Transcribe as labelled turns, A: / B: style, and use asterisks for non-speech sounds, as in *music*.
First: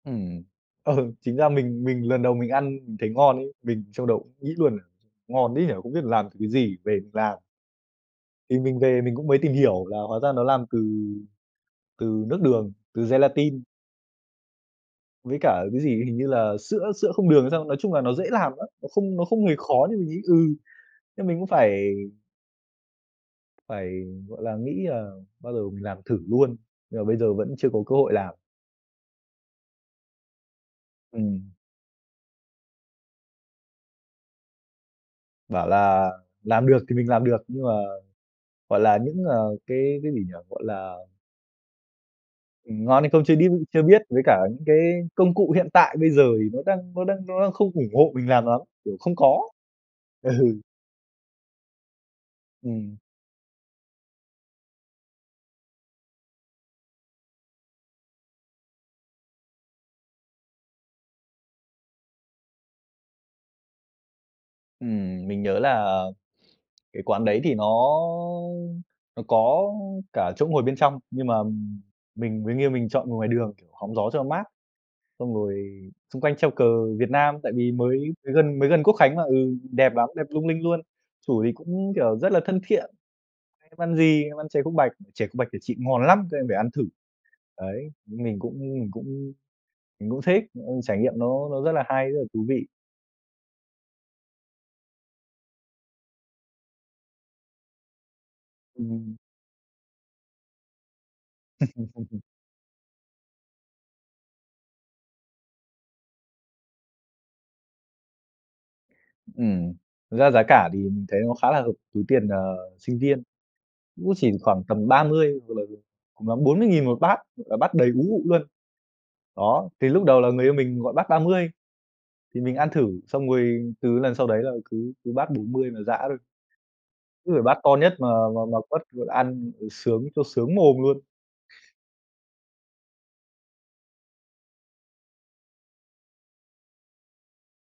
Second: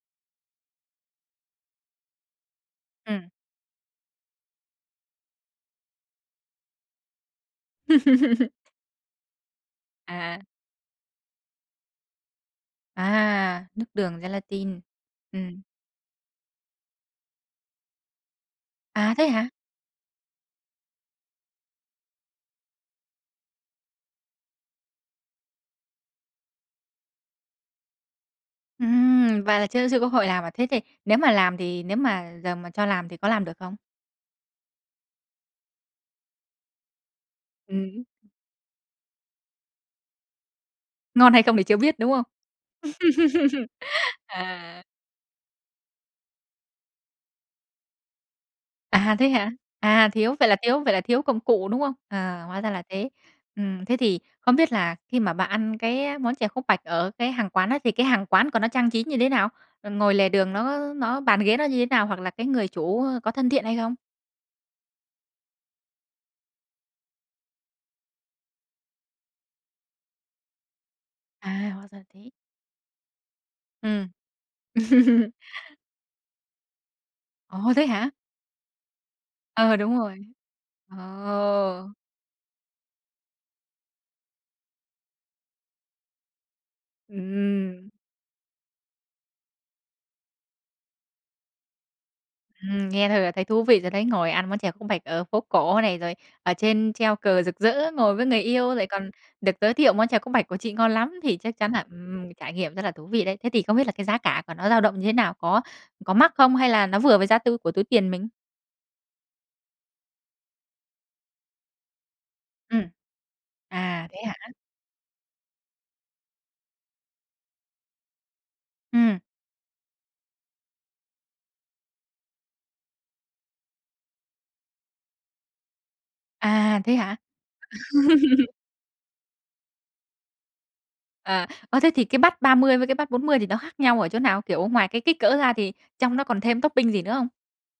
A: Ừm, ừ, chính ra mình mình lần đầu mình ăn mình thấy
B: Ừm.
A: ngon ấy, mình trong đầu nghĩ luôn: "Ngon thế nhỉ, không biết làm từ cái gì? Về mình làm." Thì
B: *laughs*
A: mình về mình cũng mới tìm hiểu là hóa ra
B: À.
A: nó làm từ từ nước đường, từ gelatin.
B: À, nước đường gelatin,
A: Với
B: ừm.
A: cả cái gì, hình như là sữa sữa không đường hay sao. Nói chung là nó dễ làm lắm, nó
B: À,
A: không nó
B: thế
A: không
B: hả?
A: hề khó nhưng mình nghĩ, ừ, thế mình cũng phải phải, gọi là, nghĩ là bao giờ mình làm thử luôn, nhưng mà bây giờ vẫn chưa có cơ hội làm.
B: Ừm, và là chưa chưa có hội làm à? Thế thì nếu mà
A: Ừm.
B: làm thì nếu mà giờ mà cho làm thì có làm được không?
A: Bảo là làm được thì mình làm được nhưng mà,
B: Ừm.
A: gọi là, những, ờ, cái cái gì nhỉ? Gọi là
B: Ngon hay không thì chưa biết, đúng không?
A: Ừm, ngon hay không chưa điu
B: *laughs*
A: chưa biết với cả những cái
B: À.
A: công cụ hiện tại bây giờ thì nó đang nó đang nó đang không ủng hộ mình làm lắm, kiểu
B: À,
A: không
B: thế
A: có.
B: hả? À, thiếu vậy là
A: Ừ.
B: thiếu vậy là thiếu công cụ, đúng không? À, hóa ra là
A: Ừm.
B: thế. Ừm, thế thì không biết là khi mà bạn ăn cái món chè khúc bạch ở cái hàng quán á, thì cái hàng quán của nó trang trí như thế nào? Ờ, ngồi lề đường nó nó bàn ghế nó như thế nào, hoặc là cái người chủ, ơ, có thân thiện hay không?
A: Ừm, mình nhớ là cái quán đấy thì nó nó có cả chỗ ngồi bên trong, nhưng mà
B: À, hóa ra thế.
A: mình mới nghiêng mình chọn ngồi ngoài đường hóng, kiểu, gió
B: Ừm.
A: cho nó mát, xong
B: *laughs*
A: rồi xung quanh treo cờ Việt Nam tại vì
B: Ồ, thế
A: mới
B: hả?
A: mới gần mới gần Quốc Khánh mà. Ừ,
B: Ờ,
A: đẹp
B: đúng
A: lắm,
B: rồi.
A: đẹp lung linh luôn. Chủ thì
B: Ờ.
A: cũng, kiểu, rất là thân thiện: "Em ăn gì?" "Em ăn chè khúc bạch." "Chè khúc bạch của chị ngon lắm, các em phải ăn thử", đấy.
B: Ừm.
A: Mình cũng mình cũng mình cũng thích, ông trải nghiệm nó nó rất là hay, rất là thú vị.
B: Ừm, nghe thôi là thấy thú vị rồi đấy. Ngồi ăn món chè khúc bạch ở phố cổ này, rồi ở trên treo cờ rực rỡ, ngồi với người yêu lại còn
A: Ừm.
B: được giới thiệu món chè khúc bạch của chị ngon lắm, thì chắc chắn là
A: *laughs*
B: ừm, trải nghiệm rất là thú vị đấy. Thế thì không biết là cái giá cả của nó dao động như thế nào? Có có mắc không hay là nó vừa với giá tu của túi tiền mình?
A: Ừm, thật ra giá cả thì mình thấy nó khá là hợp túi tiền, ờ,
B: Ừm.
A: sinh viên,
B: À,
A: cũng
B: thế
A: chỉ
B: hả?
A: khoảng tầm 30 *unintelligible* cùng lắm 40.000 1 bát, và bát đầy ú ụ luôn.
B: Ừm.
A: Đó, cái lúc đầu là người yêu mình gọi bát 30, thì mình ăn thử xong rồi từ lần sau đấy là cứ cứ bát 40 mà giã thôi.
B: À, thế hả?
A: Cứ phải bát to nhất mà mà
B: *laughs*
A: mà quất, vừa ăn vừa sướng vừa sướng mồm luôn.
B: À, ơ, thế thì cái bát 30 với cái bát 40 thì nó khác nhau ở chỗ nào? Kiểu ngoài cái kích cỡ ra thì trong nó còn thêm topping gì nữa không?